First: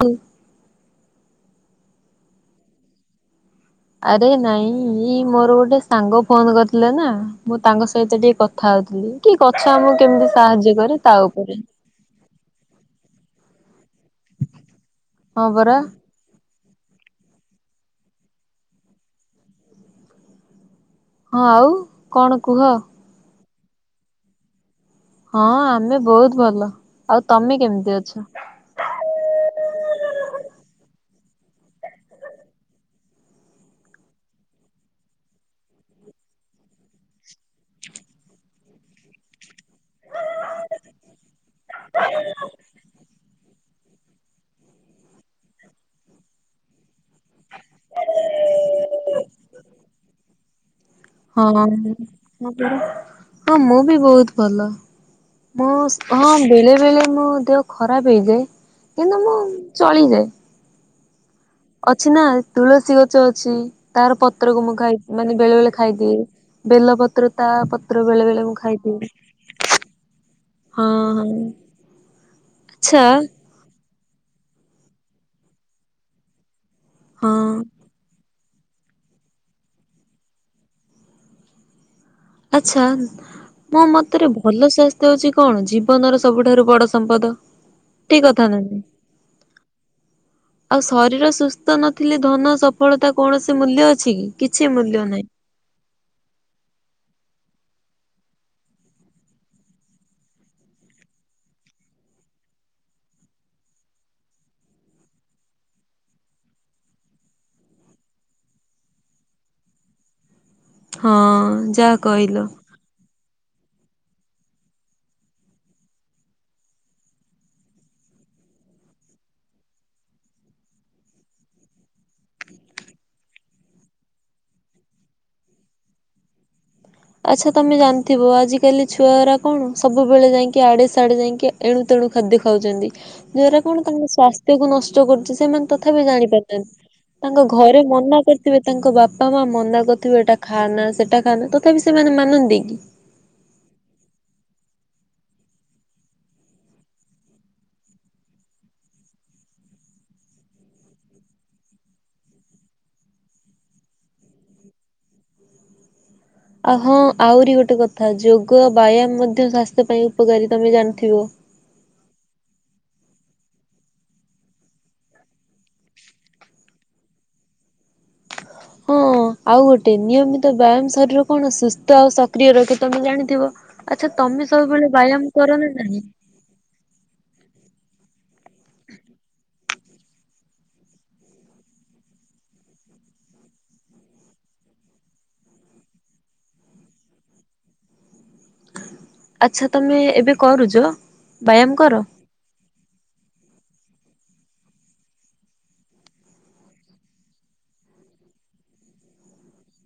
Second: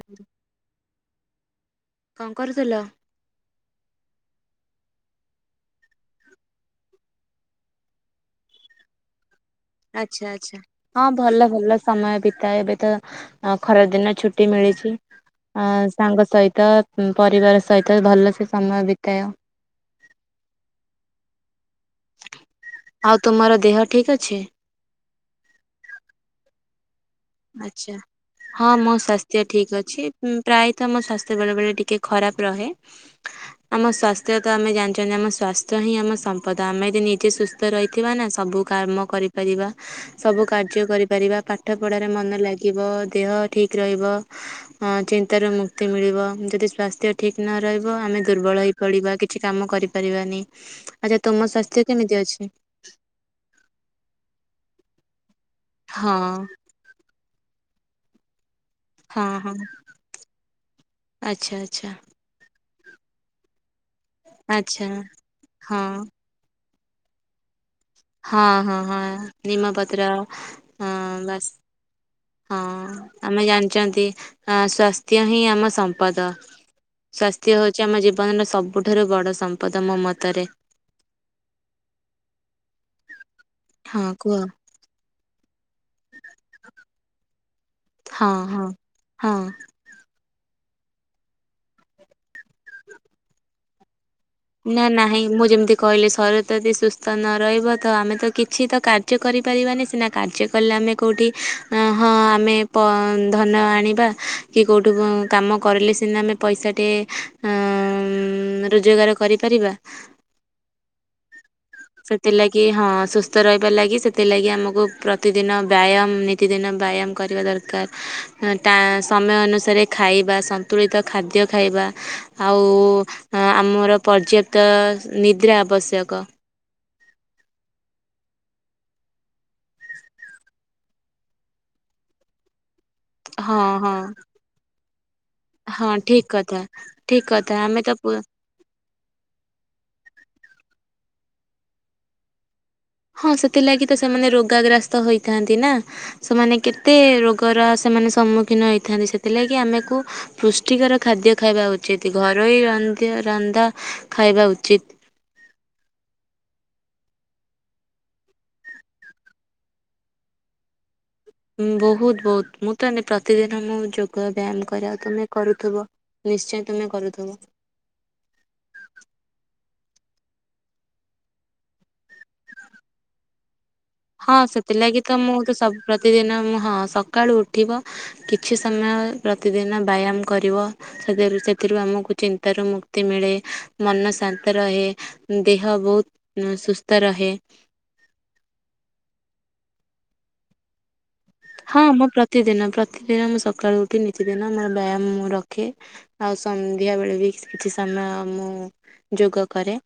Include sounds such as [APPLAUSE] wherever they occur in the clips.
କୁ କଣ କରୁଥିଲ? ଆରେ ନାଇଁ ଏଇ ମୋର ଗୋଟେ ସାଙ୍ଗ ଫୋନ କରିଥିଲେ ନା ମୁଁ ତାଙ୍କ ସହିତ ଟିକେ କଥା ହଉଥିଲି। କି କଛା ମୁଁ ଆଚ୍ଛା କେମିତି ଆଚ୍ଛା। ସାହାଯ୍ୟ କରେ ହଁ ତା ଭଲ ଉପରେ। ଭଲ ସମୟ ବିତାଏ ଏବେ ତ ଖରାଦିନେ ଛୁଟି ମିଳିଛି ହଁ ପରା ଆଁ ସାଙ୍ଗ ସହିତ ହୁଁ ପରିବାର ସହିତ ଭଲସେ ସମୟ ବିତାଅ। ହଁ ଆଉ କଣ କୁହ? ଆଉ ତୁମର ଦେହ ଠିକ ଅଛି? ହଁ ଆମେ ବହୁତ ଭଲ। ଆଉ ତମେ ଆଚ୍ଛା। କେମିତି ଅଛ? ହଁ ମୋ ସ୍ଵାସ୍ଥ୍ୟ ଠିକ ଅଛି ପ୍ରାୟତଃ ମୋ ସ୍ୱାସ୍ଥ୍ୟ ବେଳେ ବେଳେ ଟିକେ ଖରାପ ରହେ। [INAUDIBLE] ଆମ ସ୍ୱାସ୍ଥ୍ୟ ତ ଆମେ ଜାଣିଛନ୍ତି ଆମ ସ୍ୱାସ୍ଥ୍ୟ ହିଁ ଆମ ସମ୍ପଦ ଆମେ ଯଦି ନିଜେ ସୁସ୍ଥ ରହିଥିବା ନା ସବୁ କାମ କରିପାରିବା ସବୁ କାର୍ଯ୍ୟ କରିପାରିବା ପାଠପଢ଼ାରେ ମନ ଲାଗିବ। ଦେହ ଠିକ ରହିବ। ହଁ ଚିନ୍ତାରୁ ମୁକ୍ତି ମିଳିବ ଯଦି ସ୍ୱାସ୍ଥ୍ୟ ଠିକ ନ ରହିବ ଆମେ ଦୁର୍ବଳ ହେଇ ଖେଳିବା କିଛି କାମ କରିପାରିବାନି। ଆଚ୍ଛା ତୁମ ହଁ। ସ୍ୱାସ୍ଥ୍ୟ କେମିତି ଅଛି? ହଁ ମୁଁ ବି ବହୁତ ଭଲ ମୁଁ ହଁ ବେଲେବେଳେ ମୋ ଦେହ ଖରାପ ହେଇଯାଏ। କିନ୍ତୁ ହଁ ମୁଁ ହଁ ଚଳିଯାଏ ଆଚ୍ଛା ଆଚ୍ଛା ଅଛି ନା ତୁଳସୀ ଗଛ ଅଛି ତାର ପତ୍ରକୁ ମୁଁ ଆଚ୍ଛା ଖାଇ ମାନେ ବେଳେ ବେଳେ ହଁ ଖାଇଦିଏ। ବେଲପତ୍ର। ତା ପତ୍ର ବେଳେ ହଁ ବେଳେ ମୁ ହଁ ହଁ ଖାଇଦିଏ ନିମପତ୍ର ହଁ ହଁ ହଁ। ବାସ୍ ହଁ ଆମେ ଜାଣିଛନ୍ତି ସ୍ୱାସ୍ଥ୍ୟ ହିଁ ଆମ ସମ୍ପଦ। ହଁ ସ୍ୱାସ୍ଥ୍ୟ ହଉଛି ଆମ ଜୀବନର ସବୁଠାରୁ ବଡ଼ ସମ୍ପଦ ମୋ ମତରେ। ଆଛା ମୋ ହଁ ମତରେ କୁହ। ଭଲ ସ୍ୱାସ୍ଥ୍ୟ ହଉଛି କଣ ଜୀବନର ସବୁଠାରୁ ବଡ ସମ୍ପଦ ଠିକ ହଁ କଥା ହଁ। ନା ହଁ ଆଉ ଶରୀର ସୁସ୍ଥ ନଥିଲେ ଧନ ସଫଳତା କୌଣସି ମୂଲ୍ୟ ଅଛି କି। କିଛି ନା ମୂଲ୍ୟ ନାହିଁ ମୁଁ ଯେମିତି କହିଲେ ଶରୀର ଯଦି ସୁସ୍ଥ ନ ରହିବ ତ ଆମେ ତ କିଛି ତ କାର୍ଯ୍ୟ କରିପାରିବାନି ସିନା କାର୍ଯ୍ୟ କଲେ ଆମେ କୋଉଠି ହଁ ଆମେ ଧନ ଆଣିବା। କି କୋଉଠୁ କାମ କରିଲେ ସିନା ଆମେ ପଇସାଟିଏ ଉଁ ରୋଜଗାର କରିପାରିବା। ହଁ ଯା ସେଥିଲାଗି ହଁ ସୁସ୍ଥ ରହିବାର ଲାଗି ସେଥିଲାଗି ଆମକୁ ପ୍ରତିଦିନ ବ୍ୟାୟାମ ନିତିଦିନ ବ୍ୟାୟାମ କରିବା ଦରକାର। ତା ସମୟ ଅନୁସାରେ ଖାଇବା ସନ୍ତୁଳିତ ଖାଦ୍ୟ ଖାଇବା ଆଉ ଆମର ପର୍ଯ୍ୟାପ୍ତ ନିଦ୍ରା ଆବଶ୍ୟକ। ଆଚ୍ଛା ତମେ ଜାଣିଥିବ ଆଜିକାଲି ଛୁଆଗରା କଣ ସବୁବେଳେ ଯାଇକି ଆଡ଼େ ସାଡ଼େ ଯାଇକି ଏଣୁ ତେଣୁ ଖାଦ୍ୟ ଖାଉଛନ୍ତି। ହଁ ଦ୍ଵାରା କଣ ହଁ ତାଙ୍କ ସ୍ୱାସ୍ଥ୍ୟ କୁ ନଷ୍ଟ କରୁଛି ସେମାନେ ହଁ ତଥାପି ଠିକ ଜାଣି କଥା ପାରୁନାହାନ୍ତି ଠିକ ତାଙ୍କ କଥା ଆମେ ଘରେ ତ ପୁ ମନା କରି ତାଙ୍କ ବାପା ମା ମନା କରିୁଥିବେ ଏଟା ଖାନା ସେଟା ଖାନା ତଥାପି ସେମାନେ ମାନନ୍ତି କି? ହଁ ସେଥିଲାଗି ତ ସେମାନେ ରୋଗାଗ୍ରସ୍ତ ହେଇଥାନ୍ତି ନା। ସେମାନେ କେତେ ରୋଗର ସେମାନେ ସମ୍ମୁଖୀନ ହେଇଥାନ୍ତି ସେଥିଲାଗି ଆମକୁ ପୁଷ୍ଟିକର ଖାଦ୍ୟ ଖାଇବା ଉଚିତ ଘରୋଇ ରନ୍ଧ ରନ୍ଧା ଖାଇବା ଉଚିତ୍। ଆ ହଁ ଆହୁରି ଗୋଟେ କଥା ଯୋଗ ବ୍ୟାୟାମ ମଧ୍ୟ ସ୍ୱାସ୍ଥ୍ୟ ପାଇଁ ଉପକାରୀ ତମେ ଜାଣିଥିବ। ବହୁତ ବହୁତ ମୁଁ ତହେ ପ୍ରତିଦିନ ମୁଁ ଯୋଗ ବ୍ୟାୟାମ କରିବାକୁ ତମେ କରୁଥିବ। ନିଶ୍ଚୟ ତୁମେ କରୁଥିବ। ହଁ ଆଉ ଗୋଟେ ନିୟମିତ ବ୍ୟାୟାମ ଶରୀର କଣ ସୁସ୍ଥ ଆଉ ସକ୍ରିୟ ରଖେ ତମେ ଜାଣିଥିବ। ଆଚ୍ଛା ହଁ ତମେ ସବୁବେଳେ ସେଥିଲାଗି ତ ବ୍ୟାୟାମ ମୁଁ ତ କର ନା ସବୁ ନାହିଁ? ପ୍ରତିଦିନ ହଁ ସକାଳୁ ଉଠିବ। କିଛି ସମୟ ପ୍ରତିଦିନ ବ୍ୟାୟାମ କରିବ। ସେ ସେଥିରୁ ଆମକୁ ଚିନ୍ତାରୁ ମୁକ୍ତି ମିଳେ ମନ ଶାନ୍ତ ରହେ। ଦେହ ବହୁତ ସୁସ୍ଥ ରହେ। ଆଚ୍ଛା ତମେ ଏବେ କରୁଚ। ହଁ ମୁଁ ପ୍ରତିଦିନ ପ୍ରତିଦିନ ମୁଁ ସକାଳୁ ଉଠି ନିତି ଦିନ ମୋର ବ୍ୟାୟାମ ମୁଁ ରଖେ। ଆଉ ସନ୍ଧ୍ୟା ବେଳେ ବି କିସ୍ କିଛି ସମୟ ମୁଁ ଯୋଗ କରେ।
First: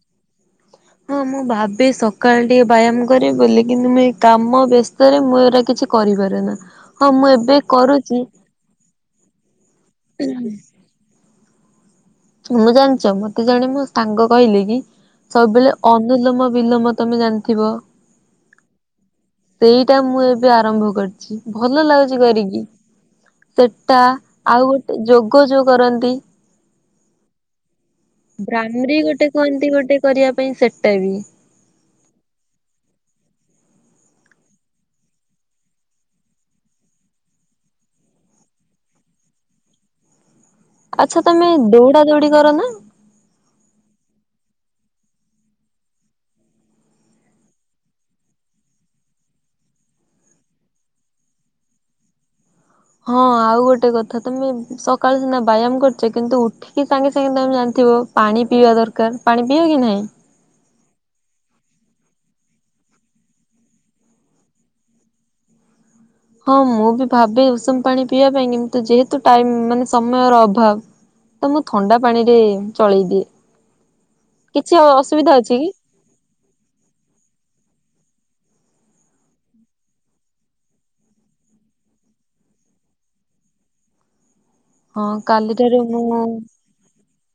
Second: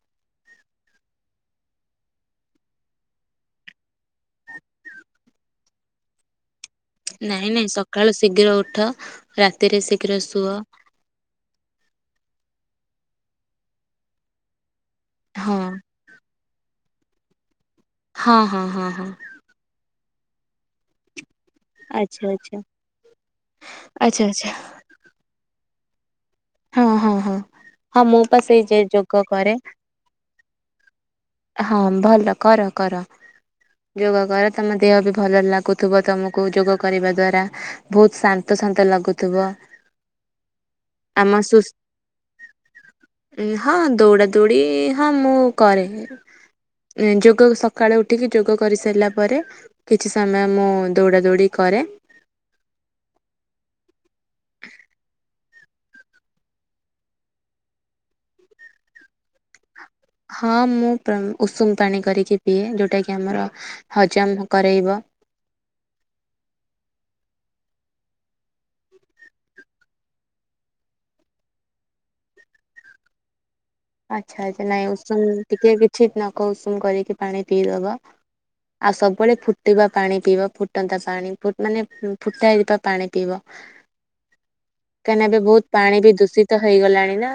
ହଁ ମୁଁ ଭାବେ ସକାଳେ ଟିକେ ବାୟାମ କରିବି ବୋଲି କିନ୍ତୁ ମୁଁ ଏଇ କାମ ବ୍ୟସ୍ତ ରେ ମୁଁ ଏଗୁରା କିଛି। କରିପାରେ ନା। ହଁ ମୁଁ ନାଇଁ ଏବେ ନାଇଁ ସକାଳୁ କରୁଛି ଶୀଘ୍ର ଉଠ ରାତିରେ ଶୀଘ୍ର ଶୁଅ। ତମେ ଜାଣିଛ ମତେ ଜଣେ ମୋ ସାଙ୍ଗ କହିଲେ କି ହଁ ସବୁବେଳେ ଅ ନିଲମ ବିଲୋମ ତମେ ଜାଣିଥିବ। ହଁ ହଁ ହଁ ହଁ। ସେଇଟା ମୁଁ ଏବେ ଆରମ୍ଭ କରିଛି। ଭଲ ଲାଗୁଛି ଆଚ୍ଛା ଆଚ୍ଛା କରିକି ସେଟା ଆଚ୍ଛା ଆଚ୍ଛା ଆଉ ଗୋଟେ। ଯୋଗ ଯୋଉ କରନ୍ତି। ହଁ ହଁ ହଁ ହଁ ମୁଁ ପା ସେଇ ଯେ ବ୍ରାମ୍ ଯୋଗ ଗୋଟେ କରେ କୁହନ୍ତି ଗୋଟେ କରିବା ପାଇଁ ସେଟା ବି। ହଁ ଭଲ କର କର। ଯୋଗ କର ତମ ଦେହ ବି ଭଲ ଲାଗୁଥିବ ତମକୁ ଯୋଗ କରିବା ଦ୍ଵାରା। ବହୁତ ଶାନ୍ତ ଶାନ୍ତ ଲାଗୁଥିବ। ଆଚ୍ଛା ତମେ ଦୌଡା ଦୌଡି କର ନା। ଉଁ ହଁ ଦୌଡା ଦୌଡି ହଁ ମୁଁ କରେ। ଏଁ ଯୋଗ ସକାଳେ ଉଠିକି ଯୋଗ କରିସାରିଲା ପରେ। କିଛି ସମୟ ମୁଁ ଦୌଡ଼ା ଦୌଡ଼ି କରେ। ହଁ ଆଉ ଗୋଟେ କଥା ତମେ ସକାଳ ସିନା ବାୟାମ କରିୁଛ କିନ୍ତୁ ଉଠ କି ସାଙ୍ଗେ ସାଙ୍ଗେ ତମେ ଜାଣିଥିବ ପାଣି ପିଇବା ଦରକାର ପାଣି ପିଅ କି ନାହିଁ। ହଁ ମୁଁ ପ୍ରମ୍ ଉଷୁମ ପାଣି କରିକି ପିଏ ଯୋଉଟା କିି ଆମର ହଜମ କରେଇବ। ହଁ ମୁଁ ବି ଭାବେ ଉଷୁମ ପାଣି ପିଇବା ପାଇଁ କିନ୍ତୁ ଯେହେତୁ ଟାଇମ୍ ମାନେ ସମୟର ଅଭାବ। ତ ମୁଁ ଥଣ୍ଡା ପାଣି ରେ ଚଳେଇଦିଏ। ଆଚ୍ଛା ଆଚ୍ଛା ନାଇଁ ଉଷୁମ ଅଛି କି? ଟିକେ କିଛି ନଖ ଉଷୁମ କରିକି ପାଣି ପିଇଦବ। ଆଉ ସବୁବେଳେ ଫୁଟିବା ପାଣି ପିଇବ ଫୁଟନ୍ତା ପାଣି ଫୁଟ ମାନେ ଫୁଟା ହେଇ ଯାଇଥିବା ପାଣି ପିଇବ। ହଁ କାଇଁ ନା ଏବେ ବହୁତ କାଲିଠାରୁ ପାଣି ମୁଁ ବି ଦୂଷିତ ହେଇ ଗଲାଣି ନା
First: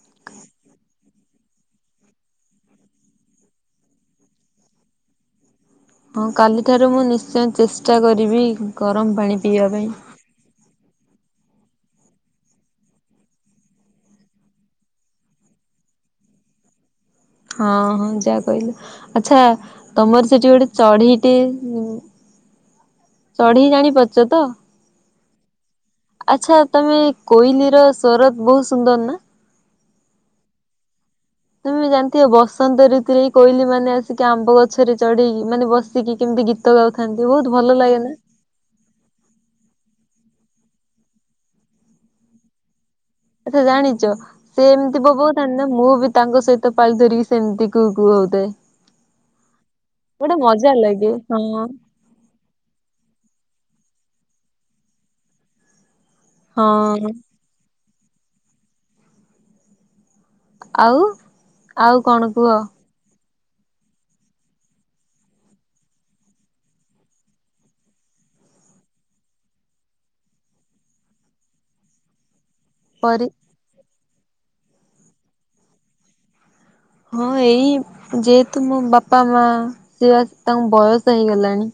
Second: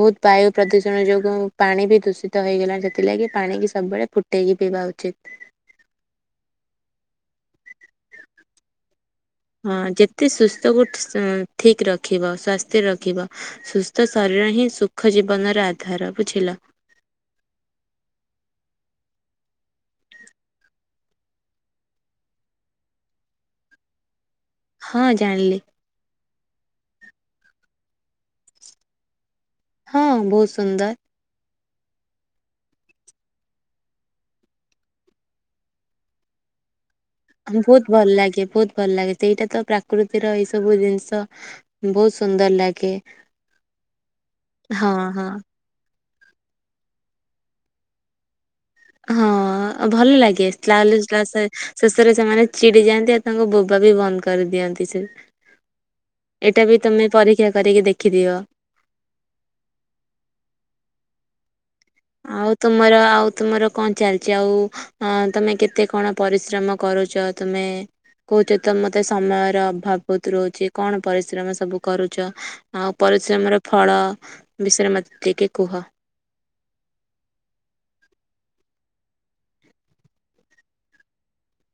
ବହୁତ୍। ବାୟୁ ପ୍ରଦୂଷଣ ଯୋଗୁଁ ପାଣି ବି ଦୂଷିତ ହେଇଗଲାଣି ସେଥିଲାଗି ପାଣିିକି ସବୁବେଳେ ଫୁଟେଇକି ପିଇବା ଉଚିତ। ଅଁ କାଲିଠାରୁ ମୁଁ ନିଶ୍ଚୟ ଚେଷ୍ଟା କରିବି ଗରମ ପାଣି। ପିଇବା ହଁ ପାଇଁ। ଯେତେ ସୁସ୍ଥ କୁ ସ୍ ଠିକ୍ ରଖିବ ସ୍ଵାସ୍ଥ୍ୟ ରଖିବ। ସୁସ୍ଥ ଶରୀର ହିଁ ସୁଖ ଜୀବନର ଆଧାର ବୁଝିଲ। ହଁ ହଁ ଯା କହିଲ। ଆଚ୍ଛା ତମର ସେଠି ଗୋଟେ ଚଢେଇଟେ ଉଁ। ଚଢେଇ ଜାଣି ପାରୁଚ ତ। ହଁ ଜାଣିଲି। ଆଚ୍ଛା ତମେ କୋଇଲି ର ସ୍ବର ବହୁତ ସୁନ୍ଦର ନା। ହଁ ବହୁତ ସୁନ୍ଦର। ତମେ ଜାଣିଥିବ ବସନ୍ତ ଋତୁରେ ହିଁ କୋଇଲି ମାନେ ଆସିକି ଆମ୍ବ ଗଛରେ ଚଢିକି ମାନେ ବସିକି କେମିତି ଗୀତ ଗୀତ ଗାଉଥାନ୍ତି ବହୁତ ଭଲ ଲାଗେ ନା। ଆଜ୍ଞା ବହୁତ୍। ଭଲ ଲାଗେ ସେଇଟା ତ ପ୍ରାକୃତିର ଏଇ ସବୁ ଜିନିଷ ବହୁତ ସୁନ୍ଦର ଲାଗେ। ଆଚ୍ଛା ଜାଣିଛ ସେ ହଁ ଏମିତି ହଁ ବୋବଉଥାନ୍ତି। ନାଇ ମୁଁ ବି ତାଙ୍କ ସହିତ ପାଳି ଧରିକି ସେମିତି କୁ କୁ ହଉଥାଏ। ହଁ ଭଲ ଗୋଟେ ଲାଗେ ମଜା ସ୍ଲା ଲେ ଲାଗେ ସ୍ଲା ହଁ ସେ ସେସ୍। ସତରେ ସେମାନେ ଚିଡି ଯାଆନ୍ତି ଆଉ ତାଙ୍କ ବୋବା ବି ବନ୍ଦ କରିଦିଅନ୍ତି ସେ। ଏଇଟା ବି ତମେ ହଁ ପରୀକ୍ଷା କରିକି ଦେଖିଦିଅ। ଆଉ ଆଉ କଣ କୁହ? ମୋର ତୁମର ଆଉ ତୁମର କଣ ଚାଲିଛି ଆଉ ଅଁ ତମେ କେତେ କଣ ପରିଶ୍ରମ କରୁଚ ତମେ? କହୁଚ ତ ମତେ ସମୟର ଅଭାବ ବହୁତ ରହୁଛି କଣ ପରିଶ୍ରମ ସବୁ କରୁଚ। ଆଉ ପରି ପରିଶ୍ରମର ଫଳ ବିଷୟରେ ମତେ ଟିକେ କୁହ? ହଁ ଏଇ ଯେହେତୁ ମୋ ବାପା ମାଁ ସେ ତାଙ୍କୁ ବୟସ ହେଇଗଲାଣି।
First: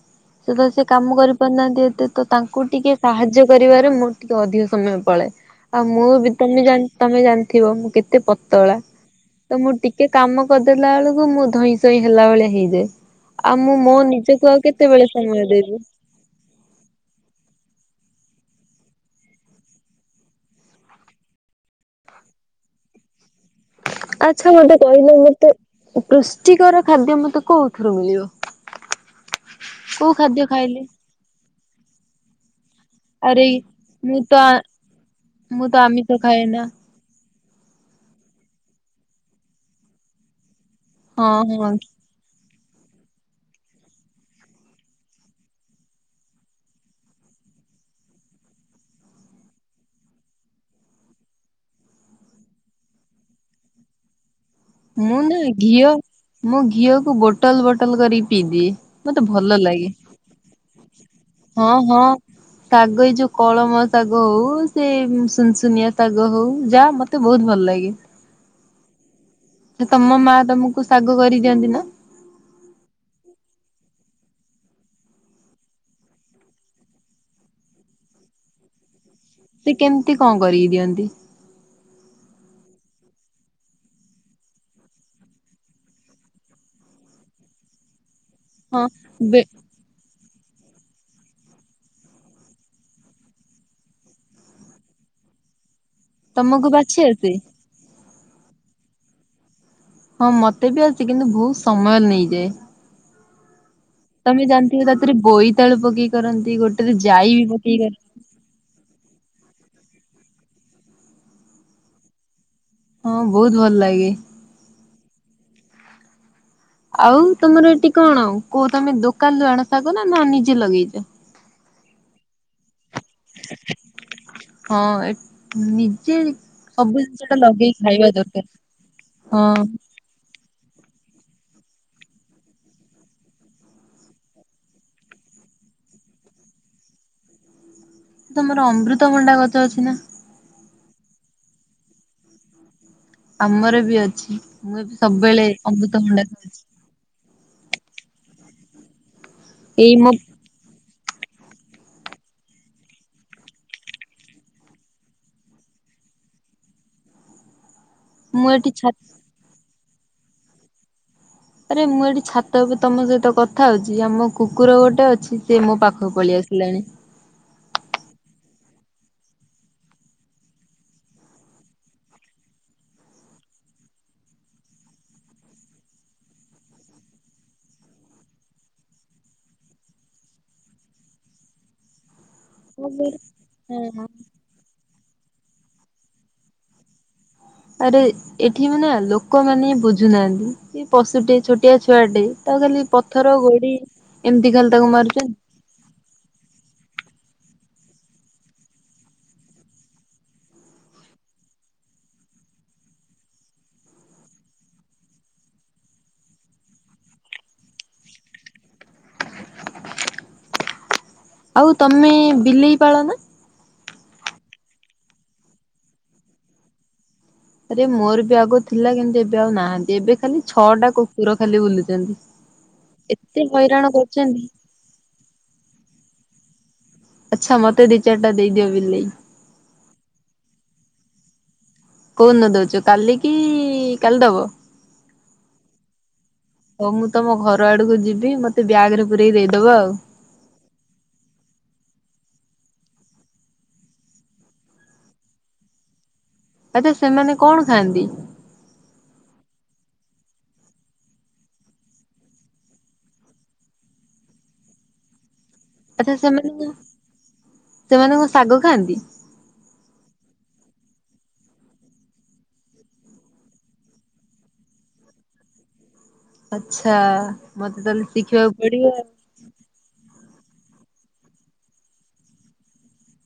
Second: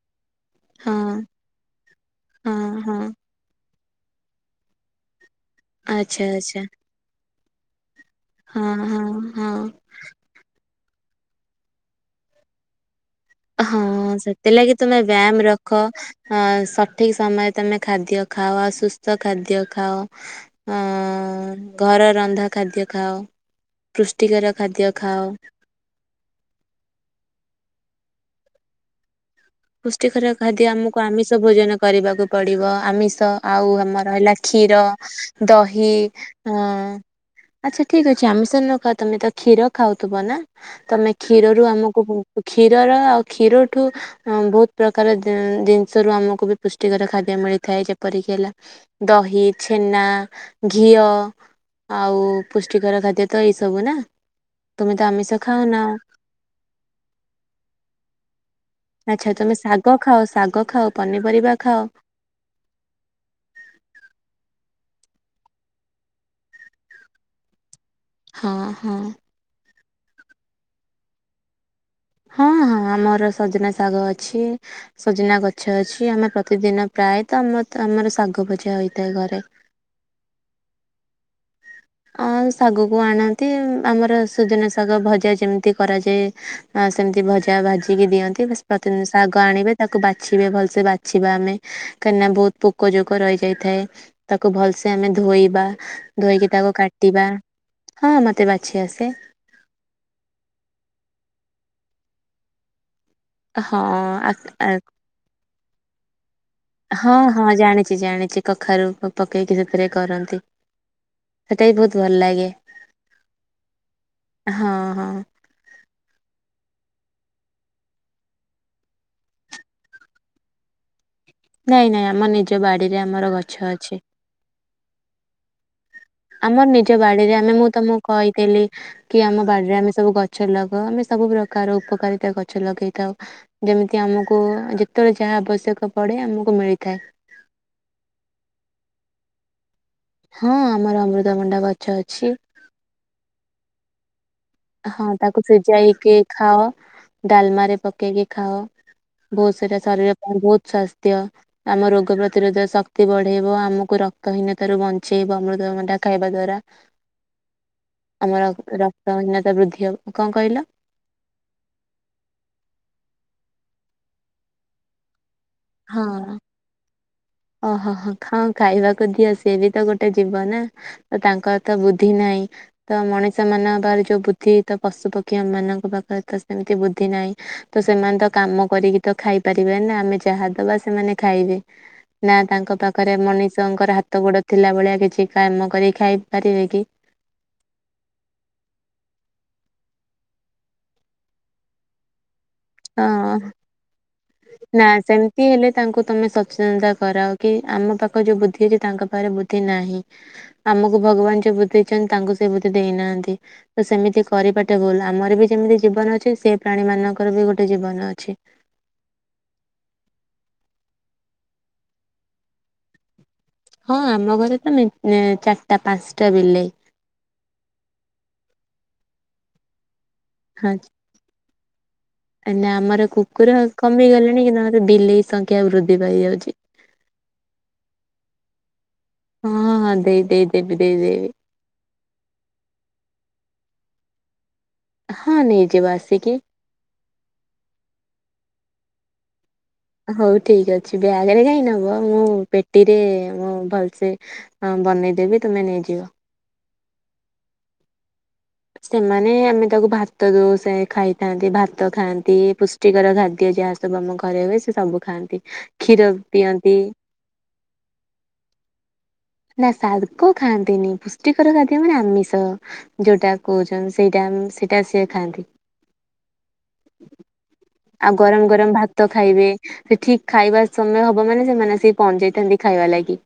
ସେତଳେ ସେ ହଁ କାମ କରିପାରୁନାହାନ୍ତି ଏତେ ତ ହଁ ତାଙ୍କୁ ଟିକେ ହଁ। ସାହାଯ୍ୟ ସାହାଯ୍ୟ କରିବାରେ ମୋର ଟିକେ ଅଧିକ ସମୟ ପଳାଏ ଆଉ ମୁଁ ଆଚ୍ଛା ବି ଆଚ୍ଛା ତମେ ଜାଣ ତମେ ଜିଣିଥିବ ମୁଁ କେତେ ପତ ହଁ ତଳା ହଁ ହଁ। ତ ମୁଁ ଟିକେ କାମ କରିଦେଲା ବେଳକୁ ମୁଁ ଧଇଁ ସଇଁ ହେଲା ଭଳିଆ ହେଇଯାଏ। ଆଉ ହଁ ମୁଁ ମୋ ନିଜକୁ ଆଉ କେତେବେଳେ ସମୟ ଦେବି। ଅଁ ସଠିକ୍ ସମୟରେ ତମେ ଖାଦ୍ୟ ଖାଅ ସୁସ୍ଥ ଖାଦ୍ୟ ଖାଅ। ଅଁ ଘର ରନ୍ଧା ଖାଦ୍ୟ ଖାଅ। ପୁଷ୍ଟିକର ଆଚ୍ଛା ମୋତେ ଖାଦ୍ୟ କହିଲ ଖାଅ ମୋତେ ପୃଷ୍ଟିକର ଖାଦ୍ୟ ମତେ କୋଉଥିରୁ ମିଳିବ? କୋଉ ପୁଷ୍ଟିକର ଖାଦ୍ୟ ଖାଇଲେ ଆମକୁ ଆମିଷ ଭୋଜନ କରିବାକୁ ପଡିବ ଆମିଷ ଷ ଆରେ ଆଉ ଆମର ମୁଁ ତ ରହିଲା କ୍ଷୀର ମୁଁ ତ ଦହି ଆମିଷ ଖାଏ ଅଁ ନା। ଆଚ୍ଛା ଠିକ ଅଛି ଆମିଷ ନ ଖାଅ ତମେ ତ କ୍ଷୀର ଖାଉଥିବ ନା ତମେ ହଁ କ୍ଷୀରରୁ ହଁ ଆମକୁ ବହୁତ କ୍ଷୀରର ଆଉ କ୍ଷୀରଠୁ ହଁ ବହୁତ ପ୍ରକାର ଦ ଦିନିଷ ରୁ ଆମକୁ ବି ପୁଷ୍ଟିକର ଖାଦ୍ୟ ମିଳିଥାଏ ଯେପରିକି ହେଲା ଦହି, ଛେନା, ଘିଅ ଆଉ ପୁଷ୍ଟିକର ଖାଦ୍ୟ ତ ଏଇ ସବୁ ନାଁ। ମୁଁ ନା ଘିଅ ମୁଁ ଘିଅକୁ ବୋଟଲ ବୋଟଲ କରିକି ପିଇଦିଏ। ମତେ ଆଚ୍ଛା ଭଲ ତମେ ଲାଗେ ଶାଗ ଖାଅ ଶାଗ ଖାଅ ପନିପରିବା ହଁ ଖାଅ। ହଁ। ଶାଗ ଏଇ ଯୋଉ କଳମ ଶାଗ ହଉ ସେ ସୁନସୁନିଆ ଶାଗ ହଉ ଯାହା ମତ ମତେ ବହୁତ ଭଲ ଲାଗେ। ହଁ ହଁ। ତମ ମା ତମକୁ ଶାଗ କରିକିଦିଅନ୍ତି ନାଁ। ହଁ ହଁ ଆମର ସଜନା ଶାଗ ଅଛି। ସଜନା ଗଛ ଅଛି ଆମେ ପ୍ରତିଦିନ ପ୍ରାୟତ ଆମ ଆମର ଶାଗ ଭଜା ହେଇଥାଏ ଘରେ। ସେ କେମିତି କଣ କରିକି ଦିଅନ୍ତି। ଆ ଶାଗକୁ ଆଣନ୍ତି ଆମର ସୁଜନା ଶାଗ ଭଜା ଯେମିତି କରାଯାଏ। ଆଉ ସେମିତି ଭଜା ଭାଜିିକି ଦିଅନ୍ତି ହଁ ପ୍ରତିଦିନ ବେ ଶାଗ ଆଣିବେ। ତାକୁ ବାଛିବେ ଭଲସେ ବାଛିବା ଆମେ କାହିଁକିନା ବହୁତ ପୋକ ଯୋକ ରହିଯାଇଥାଏ। ତାକୁ ଭଲସେ ଆମେ ଧୋଇବା। ଧୋଇକି ତମକୁ ତାକୁ ବାଛି କାଟିବା ଆସେ? ହଁ ମତେ ବାଛି ଆସେ। ହଁ ମତେ ବି ଆସି କିନ୍ତୁ ବହୁତ ସମୟ ନେଇଯାଏ। ହଁ। ଆ ତମେ ଆ ଜାଣିଥିବ ତାତିରେ ବୋଇତାଳୁ ପକେଇ କରନ୍ତି ଗୋଟେ। ହଁ ହଁ ଜାଣିଛି ଜାଣିଛି। କଖାରୁ ପକେଇକି ସେଥିରେ କରନ୍ତି ସେଇଟା ବି ବହୁତ ଭଲ ଲାଗେ। ହଁ ବହୁତ ଭଲ ଲାଗେ। ହଁ ହଁ। ଆଉ ତମର ଏଠି କଣ କୋଉ ତମେ ଦୋକାନ ରୁ ଆଣ ଶାଗ ନା ନା ନିଜେ ଲଗେଇଛ। ନାଇଁ ନାଇଁ ଆମ ନିଜ ବାଡିରେ ଆମର ଗଛ ଅଛି। ହଁ ଏ ନିଜେ ଆମର ନିଜ ସବୁ ଜିନିଷ ବାଡିରେ ଟା ଆମେ ମୁଁ ଲଗେଇି ତମକୁ ଖାଇବା ଦରକାର। କହିଥିଲି କି ଆମ ହଁ। ବଡ଼ିରେ ଆମେ ସବୁ ଗଛ ଲଗାଉ ଆମେ ସବୁ ପ୍ରକାର ଉପକାରିତା ଗଛ ଲଗେଇଥାଉ। ଯେମିତି ଆମୁକୁ ଯେତେବେଳେ ଯାହା ଆବଶ୍ୟକ ପଡ଼େ ଆମକୁ ମିଳିଥାଏ। ତମର ଅମୃତଭଣ୍ଡା ଗଛ ଅଛି ନା? ହଁ ଆମର ଅମୃତମଣ୍ଡା ଗଛ ଅଛି। ଆମର ବି ଅଛି। ଏବେ ହଁ ତାକୁ ସବୁବେଳେ ସିଜାଇକି ଅମୃତଭଣ୍ଡା ଖାଉଛି। ଖାଅ। ଡାଲମାରେ ପକେଇକି ଖାଅ ବହୁତ ସେଇଟା ଏଇ ମୋ ଶରୀର ପାଇଁ ବହୁତ ସ୍ୱାସ୍ଥ୍ୟ। ଆମ ରୋଗ ପ୍ରତିରୋଧ ଶକ୍ତି ବଢ଼େଇବ ଆମକୁ ରକ୍ତହୀନତାରୁ ବଞ୍ଚେଇବ ଅମୃଦଭଣ୍ଡା ଖାଇବା ଦ୍ଵାରା। ଆମର ମୁଁ ଏଠି ଛାତରେ ରକ୍ତହୀନତା ବୃଦ୍ଧି ହବ କଣ କହିଲ? ଆରେ ମୁଁ ଏଠି ଛାତ ଉପ ତମ ସହିତ କଥା ହଉଛି ଆମ କୁକୁର ଗୋଟେ ଅଛି ସିଏ ମୋ ପାଖକୁ ହଁ ପଲେଇଆସ ଲାଣି। ଓହୋ ହୋ ଖାଁ ଖାଇବାକୁ ଦିଅ ସିଏ ବି ତ ଗୋଟେ ଯୀବ ନା। ତାଙ୍କର ତ ବୁଦ୍ଧି ନାହିଁ। ତ ମଣିଷ ମାନଙ୍କ ପଖରେ ଯୋଉ ବୁଦ୍ଧି ତ ପଶୁପକ୍ଷୀ ମାନଙ୍କ ପାଖରେ ତ ସେମିତି ବୁଦ୍ଧି ନାହିଁ। ତ ସେମାନେ ତ କାମ କରିକି ତ ଖାଇପାରିବେ ନା ଆମେ ଯାହାଦବା ସେମାନେ ଖାଇବେ। ନା ତାଙ୍କ ପାଖରେ ମଣିଷଙ୍କର ହଁ। ହାତ ଗୋଡ଼ ଥିଲା ଭଳିଆ କିଛି କାମ କରି ଖାଇ ପାରିବେ କି? ଆରେ ଏଠି ମାନେ ଲୋକମାନେ ବୁଝୁନାହାନ୍ତି ଏ ପଶୁଟେ ଛୋଟିଆ ଛୁଆଟେ ତ ଖାଲି ପଥର ହଁ ଗୋଡ଼ି ଏମିତି ଖାଲି ନା ତାକୁ ମାରୁଛ ସେମିତି ହେଲେ ତାଙ୍କୁ ତମେ ସଚେତନତା କରାଅ କି ଆମ ପାଖରେ ଯୋଉ ବୁଦ୍ଧି ଅଛି ତାଙ୍କ ପାଖରେ ବୁଦ୍ଧି ନାହିଁ ତା ଆମକୁ ଭଗବାନ ଯୋଉ ବୁଦ୍ଧ ଦେଇଛନ୍ତି ତାଙ୍କୁ ସେ ବୁଦ୍ଧି ଦେଇନାହାନ୍ତି। ତ ସେମିତି କରିବାଟା ଭୁଲ ଆମର ବି ଯେମିତି ଜୀବନ ଅଛି ସେ ପ୍ରାଣୀ ମାନଙ୍କର ବି ଗୋଟେ ଜୀବନ ଅଛି। ଆଉ ତମେ ବିଲେଇ ପାଳ ନା? ହଁ ଆମ ଘରେ ତ ନି ଚାରଟା ପାଞ୍ଚଟା ବିଲେଇ। ଆରେ ମୋର ବି ଆଗୁ ଥିଲା କିନ୍ତୁ ଏବେ ଆଉ ନାହାନ୍ତି ଏବେ ଖାଲି ହଁ। ଛଅଟା କୁକୁର ଖାଲି ବୁଲୁଛନ୍ତି। ନା ଆମର ଏତେ କୁକୁର ହଇରାଣ କରୁଛନ୍ତି କମିଗଲେଣି କିନ୍ତୁ ଆମର ବିଲେଇ ସଂଖ୍ୟା ବୃଦ୍ଧି ପାଇଯାଉଛି। ଆଚ୍ଛା ମତେ ଦି ଚାରିଟା ଦେଇଦିଅ ବିଲେଇ। ହଁ ହଁ ଦେଇ ଦେଇ ଦେବି ଦେଇ ଦେବି। କୋଉ ଦିନ ଦଉଛୁ କାଲି କି କାଲି ଦବ? ହଁ ନିଯେ ବାସିକି ହଉ ମୁଁ ତମ ଘର ଆଡ଼କୁ ଯିବି ମତେ ବ୍ୟାଗ୍ ରେ ପୁରାଇକି ଦେଇଦବ ଆଉ। ହଉ ଠିକ୍ ଅଛି ବ୍ୟାଗରେ କାହିଁ ନବ ମୁଁ ପେଟିରେ ମୁଁ ଭଲସେ ହଁ ବନେଇଦେବି ତମେ ନେଇଯିବ। ଆଚ୍ଛା ସେମାନେ କଣ ଖାଆନ୍ତି? ସେମାନେ ଆମେ ତାକୁ ଭାତ ଦୋଉ ସେ ଖାଇଥାନ୍ତି ଭାତ ଖାଆନ୍ତି ପୁସ ଷ୍ଟିକର ଖାଦ୍ୟ ଯାହା ସବୁ ଆମ ଘରେ ହୁଏ ସେ ସବୁ ଖାଆନ୍ତି ଆଚ୍ଛା କ୍ଷୀର ସେମାନେ ପିଅନ୍ତି ସେମାନେ କଣ ଶାଗ ଖାଆନ୍ତି? ନା ସାଗ ଖାଆନ୍ତିନି ପୁଷ୍ଟିକର ଖାଦ୍ୟ ମାନେ ଆମିଷ ଯୋଉଟା କହୁଛନ୍ତି ସେଇଟା ସେଇଟା ସିଏ ଖାଆନ୍ତି। ଆଚ୍ଛା ମତେ ତାହେଲେ ଆଉ ଗରମ ଶିଖିବାକୁ ଗରମ ପଡ଼ିବ ଭାତ ଖାଇବେ ସେ ଠିକ୍ ଖାଇବା ସମୟ ହବ ମାନେ ସେମାନେ ଆସିକି ପହଞ୍ଚି ଯାଇଥାନ୍ତି ଖାଇବା ଲାଗି।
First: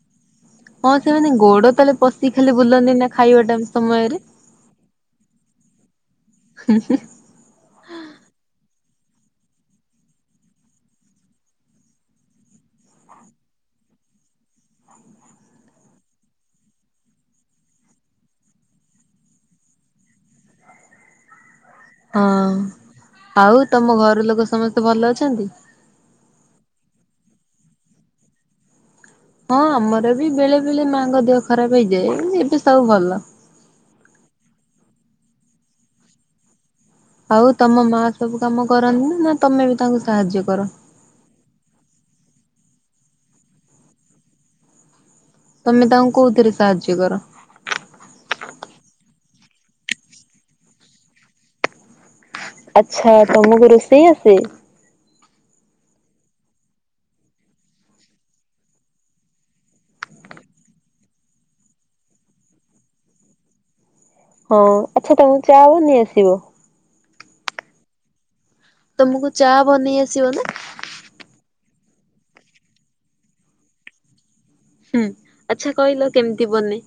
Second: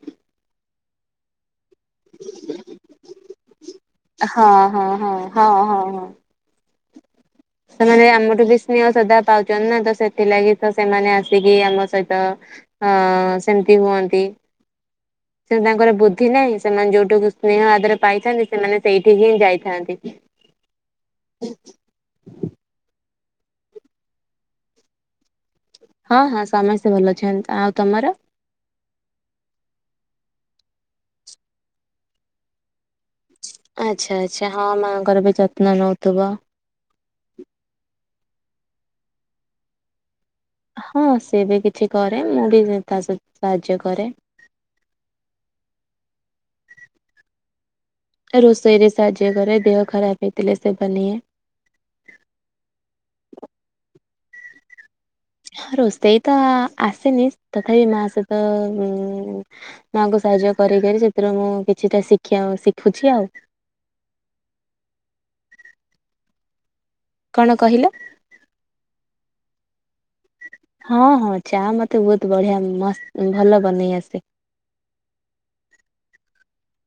ହଁ ସେମାନେ ଗୋଡ଼ ତାହେଲେ ପଶି ଖାଲି ବୁଲନ୍ତି ନା ଖାଇବା ଟାମ୍ ସମୟରେ ହଁ ହଁ ହଁ ହଁ ହଁ ହଁ ହୁଁ ହୁଁ। ସେମାନେ ଆମଠୁ ବି ସ୍ନେହ ଶ୍ରଦ୍ଧା ପାଉଛନ୍ତି ନା ତ ସେଥିଲାଗି ତ ସେମାନେ ଆସିକି ଆମ ସହିତ ହ ସେମିତି ହୁଅନ୍ତି। କିନ୍ତୁ ତାଙ୍କର ବୁଦ୍ଧି ନାହିଁ ସେମାନେ ଯୋଉଠୁକୁ ସ୍ନେହ ଆଦର ପାଇଥାନ୍ତି ସେମାନେ ସେଇଠିକି ହିଁ ଯାଇଥାନ୍ତି। ହୁଁ। ହଁ ଆଉ ତମ ଘର ଲୋକ ସମସ୍ତେ ଭଲ ଅଛନ୍ତି? ହଁ ହଁ ସମସ୍ତେ ଭଲ ଅଛନ୍ତି। ଆଉ ତମର? ହଁ ଆମର ବି ବେଳେ ବେଳେ ମାଆଙ୍କ ଦେହ ଖରାପ ହେଇଯାଏ ଏବେ ସବୁ ଭଲ। ଆଚ୍ଛା ଆଚ୍ଛା ହଁ ମାଆଙ୍କର ବି ଯତ୍ନ ନଉଥିବ। ଆଉ ତମ ମା ସବୁ କାମ କରନ୍ତି ନା ନା ତମେ ବି ତାଙ୍କୁ ସାହାଯ୍ୟ କର? ହଁ ସିଏ ବି କିଛି କରେ ମୁଁ ବି ତା ସହିତ ସାହାଯ୍ୟ କରେ। ତମେ ତାଙ୍କୁ କୋଉଥିରେ ସାହାଯ୍ୟ କର? ରୋଷେଇରେ ସାହାଯ୍ୟ କରେ ଦେହ ଖରାପ ହେଇଥିଲେ ସେବା ନିଏ। ଆଚ୍ଛା ତମକୁ ରୋଷେଇ ଆସେ? ରୋଷେଇ ତ ଆସେନି ତଥାପି ମା ସହିତ ମାଙ୍କୁ ସାହାଯ୍ୟ କରିକରି ସେଥିରୁ ମୁଁ କିଛିଟା ଶ ଶିଖୁଛି ଆଉ ଓ ଆଚ୍ଛା ତମକୁ ଚା ବନେଇ ଆସିବ? କଣ କହିଲ? ତମକୁ ଚା ବନେଇ ଆସିବ ନା? ହଁ ହଁ ଚା ମତେ ବହୁତ ବଢିଆ ମସ୍ତ୍ ଭଲ ବନେଇ ଆସେ। ଆଚ୍ଛା କହିଲ କେମିତି ବନେ?